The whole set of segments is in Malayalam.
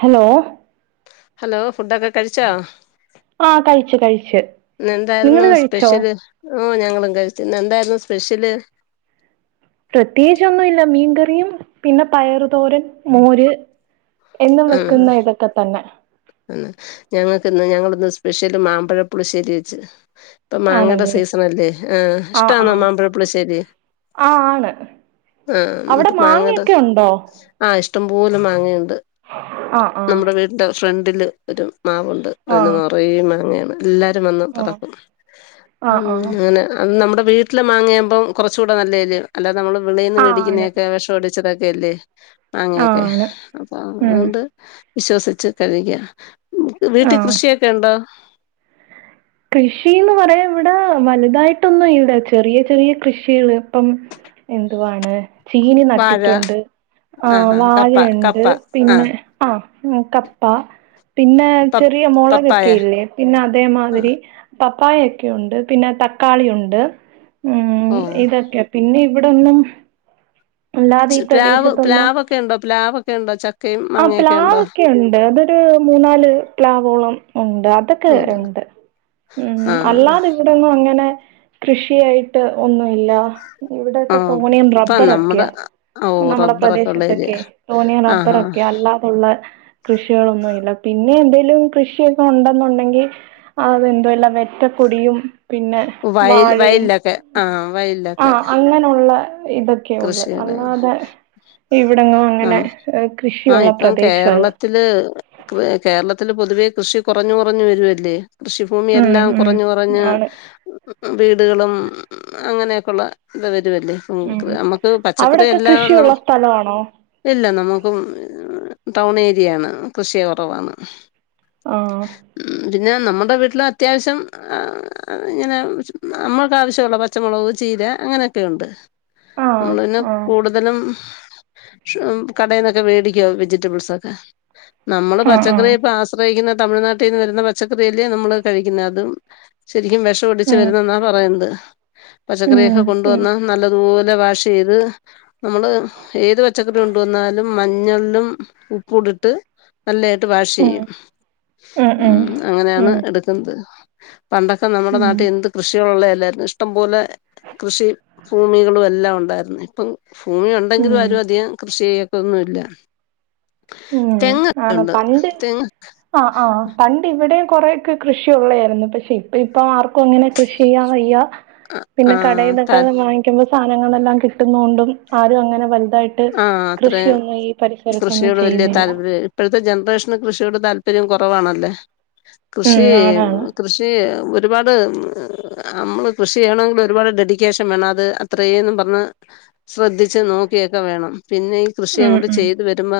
ഹലോ ഹലോ ഫുഡൊക്കെ കഴിച്ചോ ആഹ് കഴിച്ചു കഴിച്ചു ഇന്നെന്താരുന്നു സ്പെഷ്യല് ഓഹ് ഞങ്ങളും കഴിച്ച് ഇന്നെന്താരുന്നു സ്പെഷ്യല് പ്രത്യേകിച്ചൊന്നുല്ല മീൻകറിയും പിന്നെ പയറ് തോരൻ മോര് എന്നും വെക്ക്ന്ന ഇതൊക്കെതന്നെ അന്നോ ഞങ്ങക്ക്ന്ന് ഞങ്ങള്ന്ന് സ്പെഷ്യല് മാമ്പഴപ്പുളിശ്ശേരി വെച്ച് ഇപ്പൊ മാങ്ങടെ ആണല്ലേ സീസണല്ലേ ആഹ് ഇഷ്ട്ടാണോ മാമ്പഴപ്പുള്ളിശ്ശേരി ആഹ് ആണ് ഉം അവിടെ ഇപ്പൊ മാങ്ങടെ മാങ്ങയൊക്കെ ഉണ്ടോ ആഹ് ഇഷ്ട്ടംപോലെ മാങ്ങണ്ട് ആഹ് ആഹ് നമ്മുടെ വീട്ട് ഫ്രണ്ടില് ഒരു മാവുണ്ട് അയില് ആഹ് നെറേ മങ്ങേണ് എല്ലാരും വന്ന് പെറക്കും ആഹ് ഉം ആഹ് ആഹ് അങ്ങനെ അൻ നമ്മുടെ വീട്ടില് മാങ്ങിയാമ്പം കുറച്ചുടെ നല്ലേല്ലെ അല്ലാതെ നമ്മള് വെളീന്ന് ആഹ് ആണ് വേടിക്കുന്നൊക്കെ വെഷടി ച്ചതൊക്കെല്ലേ ആഹ് മാങ്ങെക്കെ ആണ് അപ്പൊ ഉം അതോണ്ട് വിശ്വസിച്ച് കഴിക്കാം വീട്ടി ആഹ് കൃഷിയൊക്കെ ഉണ്ടോ കൃഷിന്ന് പറയാ ഇവിടെ വലുതായിട്ടൊന്നും ഇല്ല ഇവിടെ ചെറിയ ചെറിയ കൃഷികള് ഇപ്പം എന്തുവാണ് ചീനി വാഴ നട്ടിട്ടുണ്ട് ആ ആഹ് ഹാ കപ്പ വാഴയുണ്ട് കപ്പ ആ പിന്നെ അഹ് ഉം കപ്പ പിന്നെ പ ചെറിയ പപ്പായ മുളകൊക്കെ ഇല്ലേ പിന്നെ ആ അതേമാതിരി പപ്പായൊക്കെയുണ്ട് പിന്നെ തക്കാളി ഉണ്ട് ഉം ഓ ഇതൊക്കെ പിന്നെ ഇവിടൊന്നും അല്ലാതെ ഈ ച്ച് പ്ലാവ് പ്രദേശത്തൊന്നും പ്ലാവോക്കെ ഉണ്ടോ പ്ലാവ് ഒക്കെ ഉണ്ടോ ച ആഹ് പ്ലാവ്ക്കെ ഉണ്ട് അതൊരു മൂന്നാല് പ്ലാവോളം ഉണ്ട് അതൊക്കെ ഉണ്ട് ഇണ്ട് ഉം ആ അല്ലാതെ ഇവിടെങ്ങും അങ്ങനെ കൃഷിയായിട്ട് ഒന്നുല്ല ആ ഇവിടെക്കെ തോനേം ഇപ്പം റബ്ബർ നമ്മുടെ ഒക്കെയാ ഓ നമ്മുടെ റബ്ബറൊക്കെ ഉള്ള ഏരിയ പ്രദേശത്തൊക്കെ തോനേം ആ ഹാ റബ്ബറോക്കെയാ അൽ അല്ലാതുള്ള കൃഷികളൊന്നുല്ല പിന്നെ എന്തേലും കൃഷിയൊക്കെ ഉണ്ടെന്നുണ്ടെങ്കിൽ അത് എന്തോല്ല റ്റ കൊടിയും പിന്നെ വയൽ വാഴേം വയലിലൊക്കെ ആ വയലിലൊക്കെ ആഹ് അങ്ങ ഉള്ള ഇതൊക്കെ ഉള്ളത് കൃഷികൾ അല്ലാതെ ഇവിടെങ്ങും അങ്ങനെ ഏ ആഹ് ഇപ്പം കേരള ത്തില് കേരളത്തില് പൊതുവേ കൃഷി കുറഞ്ഞു കുറഞ്ഞു വരുവല്ലേ ഉം കൃഷിഭൂമിയെല്ലാം ഉം കുറഞ്ഞ് കുറഞ്ഞ് ആണ് വീടുകളും അങ്ങനെക്കെള്ള ഇത് വരുവല്ലേ ഉം നമുക്ക് പച്ചക്കറി അവിടൊക്കെ എല്ലാം ന കൃഷിയുള്ള സ്ഥലവാണോ ഇല്ല നമുക്കും ടൗൺ ഏരിയാണ് കൃഷി കുറവാണ് ആഹ് ഉം പിന്നെ നമ്മടെ വീട്ടില് അത്യാവശ്യം ഇങ്ങനെ നമ്മൾക്കാവശ്യള്ള പച്ചമുളക് ചീര അങ്ങനെയൊക്കെയുണ്ട് ആഹ് നമ്മള് പിന്നെ ആഹ് കൂടുത തലും കടേന്നൊക്കെ മേടിക്കാ വെജിറ്റബിൾസൊക്കെ നമ്മള് ആഹ് പച്ചക്കറി ആഹ് ഇപ്പൊ ആസ് യിക്കുന്ന തമിഴ്നാട്ടീന്ന് വരുന്ന പച്ചക്കറിയല്ലേ നമ്മള് കഴിക്കുന്നത് അതും ശരിക്കും വിഷം അടിച്ച് ഉം വരുന്നന്നാ പറയ്ണ്ട്. ഉം പച്ചക്കറിയൊക്കെ കൊണ്ട് ഉം വന്ന നല്ലതുപോലെ വാഷ് ചെയ്ത് നമ്മള് ഏത് പച്ചക്കറി കൊണ്ട് വന്നാലും മഞ്ഞളിലും ഉപ്പ് ട്ട് നല്ലായിട്ട് വാഷ് ഉം ചെയ്യും, ഉം ഉം മ് അങ്ങനെയാണ് ഉം എടുക്കുന്നത്. പണ്ടൊക്കെ നമ്മടെ നാട്ടിൽ ഉം എന്ത് കൃഷി ഉള്ളയല്ലായിര്ന്നു ഇഷ്ടംപോലെ കൃഷി ഭൂമികളും എല്ലാം ഉണ്ടായിരുന്നു. ഇപ്പം ഭൂമി ഉണ്ടെങ്കിലും ഉം ആരും അധികം കൃഷി ചെയ്യത്തൊന്നുല്ല. ഉം തെങ്ങ് ആണ് ഒക്കെയുണ്ട് പണ്ട് തെങ്ങ് ആഹ്, ആഹ് പണ്ട് ഇവിടെയും കൊറെക്കെ കൃഷിയള്ളതായിരുന്നു പക്ഷെ ഇപ്പ ഇപ്പ ആർക്കും അങ്ങനെ കൃഷി ചെയ്യാൻ വയ്യ. ആ പിന്നെ ത കടെന്നൊക്കെ വാങ്ങിക്കുമ്പോ സാധനങ്ങളെല്ലാം കിട്ടുന്ന കൊണ്ടും ആരും അങ്ങനെ വലുതായി ട്ട് കൃഷിയൊന്നും ഈ പരിസരത്ത് ഒന്ന് ട് വല്ല്യ താല്പര്യം ഇപ്പഴത്തെ ജനറേഷന് കൃഷിയോട് താല്പര്യം കുറവാണല്ലേ. ഉം കൃഷി ആണാണ് കൃഷി ഒരുപാട് നമ്മള് കൃഷി ചെയ്യണമെങ്കിൽ ഒരുപാട് ഡെഡിക്കേഷൻ വേണം അത് അത്രെന്നും പറഞ്ഞ് ശ്രദ്ധിച്ച് നോക്കിയൊ ക്കെ വേണം. പിന്നെ ഈ കൃഷി ഉം അങ്ങോട്ട് ഉം ചെയ്ത് വരുമ്പോ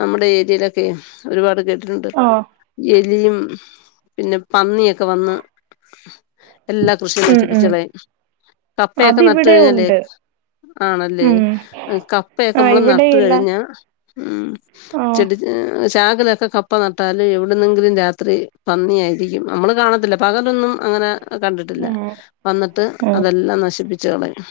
നമ്മുടെ ഏരിയയിലൊക്കെ ഒരുപാട് [unintelligible] ണ്ട് ആഹ് എലിയും പിന്നെ പന്നിയൊക്കെ വന്ന് എല്ലാ കൃഷിയും ഉം നശിപ്പിച്ച് ഉം കളയും. കപ്പയൊക്കെ നട്ടു അതിവിടെ കഴിഞ്ഞാലേ ഉണ്ട് ആണല്ലേ ഉം ആഹ് കപ്പയൊക്കെ ആഹ് നമ്മള് നട്ട് ഇവിടെയില്ല കഴിഞ്ഞ മ് ആഹ് ചെടി ഏഹ് ചാക്കിലൊക്കെ കപ്പ നട്ടാല് എവിടുന്നെങ്കിലും രാത്രി പന്നി ആയിരിക്കും, നമ്മള് കാണത്തില്ല പകലൊന്നും അങ്ങനെ കണ്ടിട്ടില്ല ഉം വന്നിട്ട് ഉം അതെല്ലാം നശിപ്പിച് കളയും.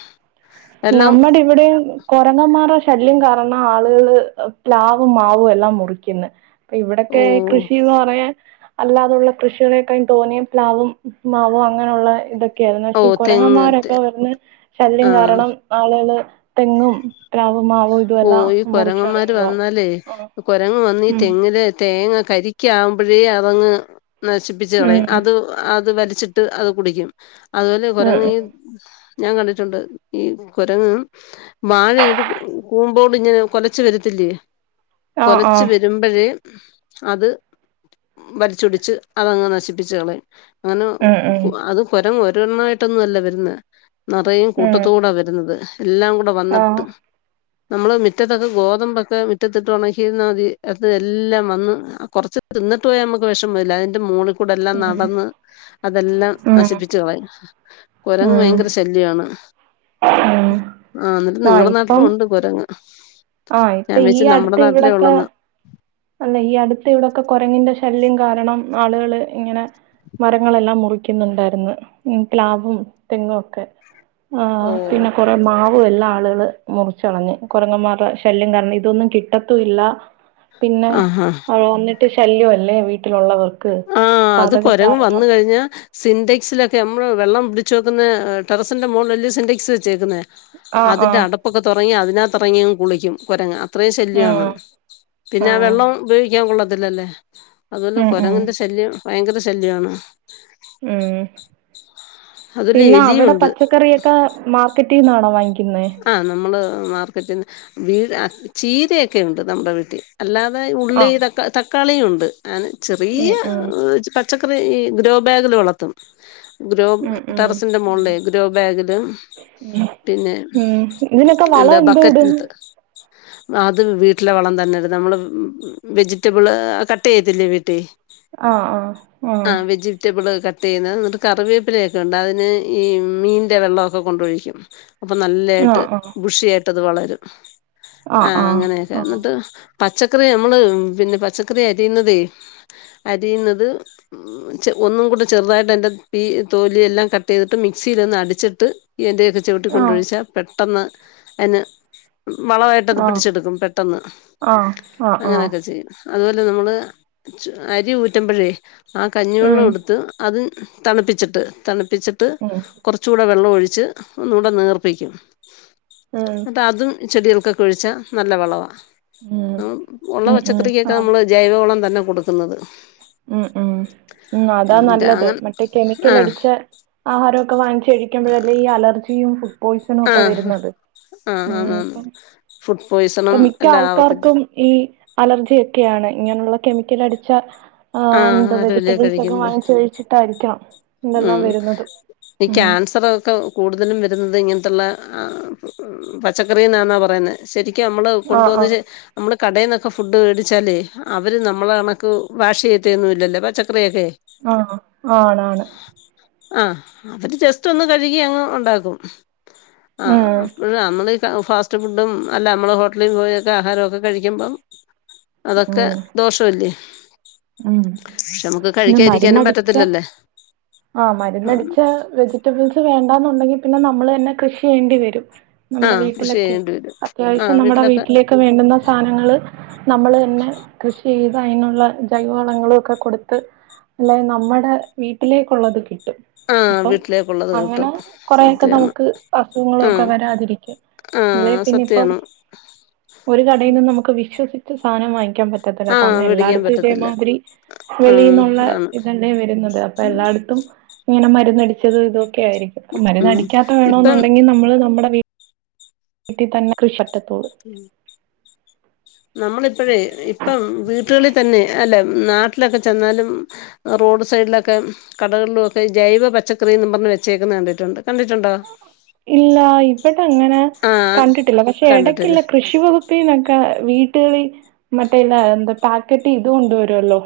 എല്ലാം നമ്മടെ ഇവ വിടെയും കൊരങ്ങൻമാരെ ശല്യം കാരണം ആളുകള് പ്ലാവും മാവും എല്ലാം മുറിക്ക്ന്നെ. ഇപ്പൊ ഓ ഇവിടെക്കെ കൃഷി എന്ന് പറയാൻ അല്ലാതുള്ള കൃഷികളെ കായും തോനെയും പ്ലാവും മാവും അങ്ങനെയുള്ള ഇതൊ ഒക്കെയായിരുന്നു. ഓ പക്ഷെ ഈ തെങ്ങ് കുരങ്ങന്മാരൊക്കെ വന്ന് ശല്യം ആ കാരണം ആളുകള് തെങ്ങും പ്ലാവും മാവും ഇതുമെല്ലാം ഓഹ്, ഈ മുറിച്ച് കൊരങ്ങന്മാര് കളയുവാ. വന്നാലേ ആഹ് കൊരങ്ങ് വന്ന് ഈ ഉം തെങ്ങില് തേങ്ങ കരിക്ക് ആകുമ്പോഴേ അതങ്ങ് നശിപ്പിച് കളയും ഉം അത് അത് വലിച്ചി ട്ട് അത് കുടിക്കും. അതുപോലെ ഉം കുരങ്ങ് ഈ ഉം ഞാൻ കണ്ടിട്ടുണ്ട് ഈ കുരങ്ങ് വാഴ ഇങ്ങട്ട് കൂമ്പോട് ഇങ്ങനെ കുലച്ച് വരത്തില്ലേ ആഹ് കുലച്ച് ആഹ് വരുമ്പോഴേ അത് വലിച്ചൊടിച്ച് അതങ്ങ് നശിപ്പിച്ചു കളയും. അങ്ങനെ ഉം ഉം അത് കൊരങ്ങ് ഒരണ്ണായിട്ടൊന്നും അല്ല വരുന്നേ നിറയെ ഉം കൂട്ടത്തോടെ ആണ് വരു രുന്നത് എല്ലാം കൂടെ വന്നിട്ട് ആഹ് നമ്മള് മുറ്റത്തൊക്കെ ഗോതമ്പൊക്കെ മുറ്റത്തിട്ട് ഉണക്കിരുന്ന മതി അത് എല്ലാം വന്ന് കുറച്ച് തിന്നിട്ട് പോയാ നമുക്ക് വിഷമം ഇല്ല അതിന്റെ മോള് കൂടെ എല്ലാം ഉം നടന്ന് അതെല്ലാം ഉം നശിപ്പിച്ചു കളയും. കുരങ്ങ് ഭയങ്കര ഉം ശല്ല്യാണ്. ഉം ആ ഇന്നിട്ട് ആഹ് നിങ്ങള നാട്ട് ഇപ്പം കുരങ്ങ് ആഹ് ഞാൻ ഇപ്പൊ ഈ വിചാരിച്ച് നമ്മുടെ അടുത്ത് നാട്ടിലേ ഇവിടൊക്കെ ഉള്ളന്ന് അല്ല ഈ അടുത്ത് ഇവിടെക്കെ കൊരങ്ങിന്റെ ശല്യം കാരണം ആളുകള് ഇങ്ങനെ മരങ്ങളെല്ലാം മുറിക്കുന്നുണ്ടായിരുന്നു. ഉം, പ്ലാവും തെങ്ങും ഒക്കെ. ഓ ആഹ് പിന്നെ കൊറെ മാവും എല്ലാ ആളുകള് മുറിച്ച് കളഞ്ഞു. കുരങ്ങന്മാരുടെ ശല്യം കാരണം ഇതൊന്നും കിട്ടത്തൂല്ല. പിന്നെ ആ ഹാ വന്നിട്ട് ശല്യ അല്ലേ വീട്ടിലുള്ളവർ ആഹ്, അത് കൊരങ്ങ് വന്ന് കഴിഞ്ഞ സിന്റക്സിലൊക്കെ. നമ്മള് വെള്ളം പിടിച്ച് വെക്കുന്ന ടെറസിന്റെ മോളിലല്ലേ സിന്റക്സ് വെച്ചേക്കുന്നേ. ആഹ് അതിന്റെ ആഹ് അടപ്പൊക്കെ തുറങ്ങി അതിനകതറങ്ങിയങ്ങ് കുളിക്കും. കുരങ്ങ. അത്രേം ശല്യാണ്. ഉം പിന്നെ ആഹ് വെള്ളം ഉപയോഗിക്കാൻ കൊള്ളത്തില്ലല്ലേ. അതല്ലെ ഉം ഉം കൊരങ്ങന്റെ ശ ശല്യം വയങ്കര ശല്യാണ്. ഉം. അതുപോലെ പിന്നെ അവിടെ എലിയുണ്ട് പച്ചക്കറിയൊക്കെ മാർക്കറ്റീന്നാണോ വാങ്ങി - ആഹ്. നമ്മള് മാർക്കറ്റിന്ന് വീട് ചീരയൊക്കണ്ട് നമ്മുടെ വീട്ടിൽ. അല്ലാതെ ഉള്ളി ആഹ് ത തക്കാളിയുണ്ട്. അന് ചെറിയ ഉം ഉം പ പച്ചക്കറി ഈ ഗ്രോ ബാഗിൽ വളർത്തും. ഗ്രോ ഉം ഉം ടെറസിന്റെമോളില് ഉം ഗ്രോ ബാഗില്. ഉം പിന്നെ ഉം ഇതിനൊക്കെ എന്താ വളം എന്തോ ഇടും? ബക്കറ്റ്നത്ത്. അത് വീട്ടിലെ വളം തന്നെ. നമ്മള് വെജിറ്റബിള് കട്ടെയ്യത്തില്ലേ വീട്ടിൽ ആഹ് ആഹ് ഉം. റ്റബിള് കട്ട് ചെയ്യുന്നത്. എന്നിട്ട് കറിവേപ്പിലൊക്കെ ഉണ്ട് അതിന് ഈ മീൻ്റെ വെള്ളമൊക്കെ കൊണ്ടൊഴിക്കും. അപ്പൊ നല്ലായിട്ട് ആഹ് ബുഷിയായിട്ടത് വളരും. ആഹ് അങ്ങനെ. ഏഹ് ന്നട്ട് പച്ചക്കറി നമ്മള് പിന്നെ പച്ചക്കറി അരിയുന്നതേ അരിയുന്നത് ഉം ച്ചെ ഒന്നും കൂടെ ചെറുതായിട്ട് എൻ്റെ പീ തൊലി എല്ലാം കട്ടെയ്തിട്ട് മിക്സിൽ ഒന്ന് അടിച്ചിട്ട് ഇതേത് ആഹ് ച്ചൊട്ടിക്കൊണ്ടൊഴിച്ചാ പെട്ടന്ന് അന് വളമായിട്ടത് ആഹ് പിടിച്ചെടുക്കും. പെട്ടെന്ന്. ആഹ് ആഹ് ആഹ് ആഹ് ആഹ് ആഹ് അങ്ങനെയൊക്കെ ചെയ്യും. അതുപോലെ നമ്മള് അരി ഊറ്റ്മ്പോഴെ ആഹ് ഉം കഞ്ഞിവെള്ളം എടുത്ത് അതും. തണുപ്പിച്ചിട്ട്. തണുപ്പിച്ചിട്ട് ഉം കൊറച്ചൂടെ വെള്ളൊഴിച്ച് ഒ ടെ നേർപ്പിക്കും. ഉം ന്നട്ടതും ചെടികൾകൊക്കെ ഒഴിച്ചാ നല്ല വളവാ. ഉം നമ്മൾ ഉള്ള ഉം ഉം പച്ചക്കറിക്കൊക്കെ ആണ് നമ്മള് ജൈവവളം തന്നെ കൊടുക്കുന്നത്. ഉം ഉം ഉം അതാ എന്നിട്ട് നല്ലത്. അങ്ങനെ മറ്റേ കെമിക്കൽ ആ അടിച്ച ആഹാരക്കെ വാങ്ങിച്ച്കഴിക്കുമ്പഴല്ലേ ഈ അലർജിയും പു ആ പോയ്സണൊക്കെ വരുന്നത്. ആ ഉം ആന്നാന്ന് ഫുഡ് ഇപ്പ പോയ്സണും മിക്ക എല്ലാം ആവത്തില്ലേ ആൾക്കാർക്കും. ഈ അലർജിയൊക്കെയാണ്. ഇങ്ങനുള്ള കെമിക്കൽ അടിച്ച ആ ആഹ് ന്താ ആരോല്യ വെജിറ്റബിൾസൊക്കെ കഴിക്കുന്നത് വാങ്ങിച്ച് കഴിച്ചിട്ടായിരിക്കണം ഇതെല്ലാം ഉം വരുന്നത്. ഈ ഉം ക്യാൻസറൊ ക്കെ കൂടുതലും വരുന്നത് ഇങ്ങനത്തുള്ള ആഹ് പച്ചക്കറി ന്നാന്നാ പറയുന്നത്. ശരിക്കും നമ്മള് ആ കൊണ്ട് ആ വന്ന് നമ്മള് കടെന്നൊക്കെ ഫുഡ് മേടിച്ചാലേ അവര് നമ്മളെ കണക്ക് വാഷ് ചെയ്യെന്നുല്ലല്ലോ. പച്ചക്കറിയൊക്കെ. ആഹ് ആണാണ്. ആഹ് അവര് ജസ്റ്റ് ഒന്ന് കഴുകി അങ്ങ് ഉണ്ടാക്കും. ആഹ് ഉം ഇപ്പോള് നമ്മളീ ഫാസ്റ്റ് ഫുഡും അല്ല നമ്മള് ഹോട്ടലിൽ പോയൊക്കെ ആഹാരക്കെ കഴിക്കുമ്പം അതൊക്കെ ഉം ദോഷവല്ലേ. ഉം പക്ഷെ നമുക്ക് പിന്നെ കഴിക്കാതിരിക്കാനും മരുന്നടിച്ച. പറ്റത്തില്ലല്ലേ ആഹ് മരുന്നടിച്ച ഏഹ്. വെജിറ്റബിൾസ് വേണ്ടാന്നുണ്ടെങ്കി പിന്നെ നമ്മൾ തന്നെ കൃഷി ചെയ്യേണ്ടി വരും. നമ്മുടെ ആഹ് കൃഷി വീട്ടിലൊക്കെ. ചെയ്യേണ്ടി വരും അത്യാവശ്യം ആഹ് നമ്മുടെ വീട്ടിലൊക്കെ വീട്ടിലേ ക്ക് വേണ്ടുന്ന സാനങ്ങള് നമ്മള് തന്നെ കൃഷി ചെയ്ത് അയിനുള്ള ജൈവവളങ്ങളും ഒക്കെ കൊടുത്ത്. അല്ല നമ്മുടെ വീട്ടിലേക്കുള്ളത് കിട്ടും. ആഹ് ഇപ്പം വീട്ടിലേക്കുള്ളത് അങ്ങനെ കിട്ടും കൊറെയൊക്കെ സത്യാണ് നമുക്ക് ആഹ് അസുഖങ്ങളൊക്കെ വരാതിരിക്കും. അല്ലേ ആഹ് പിന്നെ പ്പം. സത്യാണ് ഒരു കടയിൽന്നും നമുക്ക് വിശ്വസിച്ച് സാനം വാങ്ങിക്കാൻ പറ്റത്തില്ല ആഹ് കാരണം വേടിക്കാൻ എല്ലായിടത്തും പറ്റത്തില്ല അതേമാതിരി ഉം വെളിയിന്നുള്ള ആണ് ഇതല്ലേ വരുന്നത് അപ്പൊ എല്ലാട്ത്തും ഇങ്ങനെ മരുന്നടിച്ചത് ഇതൊക്കെ ആയിരിക്കും ഉം മരുന്നടിക്കാത്ത ഇപ്പം വേണന്നുണ്ടെങ്കിൽ നമ്മള് നമ്മുടെ വീട്ടിൽ തന്നെ കൃഷ [unintelligible] ഉം നമ്മളിപ്പോഴേ ഇപ്പം വീട്ടുകളിൽ തന്നെ അല്ല നാട്ടിലൊക്കെ ചെന്നാലും റോഡ് സൈഡിലൊക്കെ കടകളിലുംക്കെ ജൈവ പച്ചക്കറിന്ന് പറഞ് വെച്ചേക്കുന്ന കണ്ടിട്ടുണ്ട് കണ്ടിട്ടുണ്ടോ ഇല്ല ഇവിടെ അങ്ങനെ ആഹ് കണ്ടിട്ടില്ല പക്ഷെ കണ്ടിട്ടില്ലേ എടക്കുള്ള കൃഷി വകു പിന്നൊക്കെ വീട്ടുകളിൽ മറ്റേല്ല എന്താ പാക്കറ്റ് ഇത് കൊണ്ട് വരുല്ലോ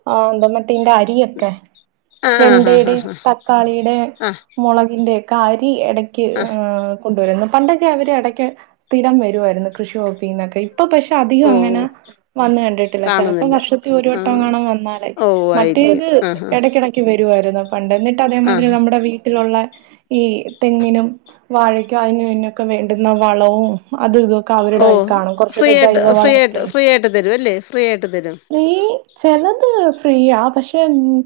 [unintelligible] പിന്നെഅരിയൊക്കെ ആഹ് ആഹ് ആഹ് വെണ്ടയുടെ ആഹ് തക്കാളിയുടെ ആഹ് മുളകിന്റെ കാ ഇടക്ക് ആഹ് ആ ആഹ് കൊണ്ടുവരു വായിരുന്നു പണ്ടൊക്കെ അവര് ഇടയ്ക്ക് സ്ഥിരം വരുവായി രുന്നു കൃഷി വകുപ്പിന്നൊക്കെ ഇപ്പൊ പക്ഷെ അധികം അങ്ങനെ ഓഹ് വന്ന കണ്ടിട്ടില്ല ചിലപ്പോ കാണുന്നില്ല വർഷത്തിൽ ഒരു വട്ടം ആഹ് കാണാൻ വന്നാലേ ഓഹ് ആയിരിക്കും മറ്റേത് ആഹ് ഇടക്കിട ക്ക് വരുവായിരുന്നു പണ്ടെന്നിട്ട് അതേമാതിരി ആഹ് നമ്മുടെ വീട്ടിലുള്ള ഈ തെങ്ങിനും വാഴക്കും അതിനുന്നൊക്കെ വേണ്ടുന്ന വളവും അത് ഇതും ഓ ഫ്രീയായിട്ട് ഫ്രീയായിട്ട് ഫ്രീ ആയിട്ട് തരും അല്ലേ ഫ്രീ ആയിട്ട് തരും ഫ്രീചിലത് ഫ്രീ ആ പക്ഷെ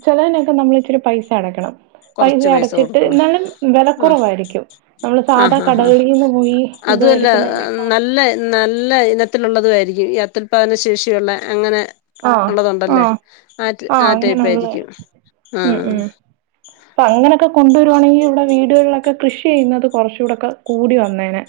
ചെലതിനനൊക്കെ നമ്മൾ ഇച്ചിരി പൈസ അടക്കണം പൈസ കൊറച്ച് അടച്ചിട്ട് കൊടുക്കണം എന്നാലും വില ആ കുറവായിരിക്കും നമ്മള് സാധാ ആഹ് ആഹ് ആഹ് കടകളിൽ നിന്ന് പോയി ഇത് അതുമല്ല എടുക്കുന്നതിനേക്കാളും നല്ല നല്ല ഇനത്തിലുള്ളതു ആരിക്കും ഈ അതുൽ പാദന ശേഷിയുള്ള അങ്ങനെ ആഹ് ഉള്ളതുണ്ടല്ലേ ആഹ് ആഹ് ആഹ് ടൈപ്പ ആയിരിക്കും ഉം ആഹ് ഉം അപ്പൊ അങ്ങനെയൊക്കെ കൊണ്ടുവരുവാണെങ്കിൽ ഇവിടെ വീടുകളിലൊക്കെ കൃഷി ചെയ്യുന്നത് കുറച്ചുകൂടൊക്കെ കൂടി വന്നേനെ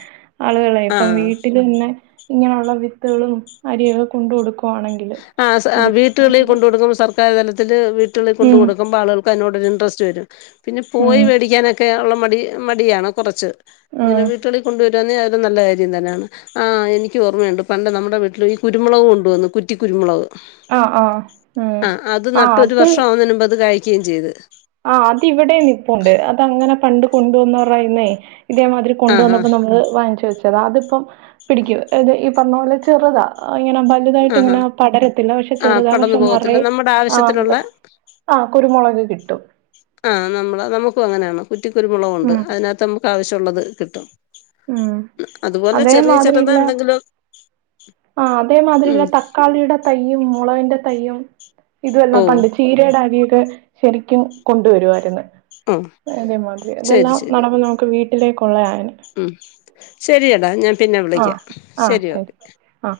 ആളുകളെ ഇപ്പം ആഹ് വീട്ടിൽ തന്നെ ഇങ്ങനെയുള്ള വിത്തുകളും അരിയൊക്കെ കൊണ്ടു കൊടുക്കും പോണെങ്കില് ആ ആ വീട്ടുകളിൽ കൊണ്ട് കൊടുക്ക്പോ സർക്കാര് തലത്തില് വീട്ടുകളിൽ കൊണ്ട് ഉം കൊടുക്കുമ്പോൾ ആൾക്ക് അതിനോരു ഇൻട്രസ്റ്റ് വരും പിന്നെ പോയി ഉം മേടിക്കാനൊക്കെ ഉള്ള മടി മടിയാണ് കുറച്ച് ഇങ്ങനെ ഉം വീട്ടിൽ കൊണ്ടുവര അത് നല്ല കാര്യം തന്നെയാണ് ആ എനിക്ക് ഓർമ്മയുണ്ട് പണ്ട് നമ്മുടെ വീട്ടിൽ ഈ കുരുമുളക് കൊണ്ടുവന്നു കുറ്റി കുരുമുളക് ആഹ് ആഹ് ഉം ആഹ് അത് ആഹ് നട്ട് ഒരു അത് വർഷം ആവുന്നതിന് മുമ്പ് അത് കായ്ക്കുകയും ചെയ്ത് ആഹ് അത് ഇവിടെ നിപ്പുണ്ട് അത് അങ്ങനെ പണ്ട് കൊണ്ടുവന്നവർടെകൈയ്യിന്നേ ഇതേമാതിരി ആഹ് കൊണ്ടുവന്നപ്പോ നമ്മള് വാങ്ങിച്ചു വെച്ചത അതിപ്പം പിടിക്കും ഈ പറഞ്ഞ പോലെ ചെറുതാ ആഹ് ഇങ്ങനെ വലുതായിട്ട് ആഹ് ആഹ് ഇങ്ങനെ പടരത്തില്ല പക്ഷെ ആഹ് ചെറുതാ പടർന്നു പക്ഷെ പോകത്തില്ല നിറയ നമ്മുടെ ആ ആവശ്യത്തിനുള്ള എന്താ ആഹ് കുരുമുളക് കിട്ടും ആഹ് നമ്മള നമുക്കും അങ്ങനെയാണ് കുറ്റിക്കുരുമുളക് ഉണ്ട് ഉം അതിനകത്ത് നമുക്ക് ആവശ്യമുള്ളത് കിട്ടും ഉം അതുപോലെ ചെറിയ ചെറുതാ എന്തെങ്കിലോ ആ അതേമാതിരിയല്ല തക്കാളിയുടെ തയ്യും മുളകിന്റെ തയ്യും ഓ ഇതവല്ലാം പണ്ടിച്ചു ചീരയുടെ അരിയൊക്കെ ശരിക്കും കൊണ്ടുവരുവായിരുന്നു ഓ അതേമാതിരി ശരി ഇതെല്ലാം നടമ്പൾ നമുക്ക് വീട്ടിലേക്കുള്ള ആയേനെ ഉ ശരിയടാ ഞാൻ പിന്നെ ആ വിളിക്കാം ശരി ഓക്കെ ആ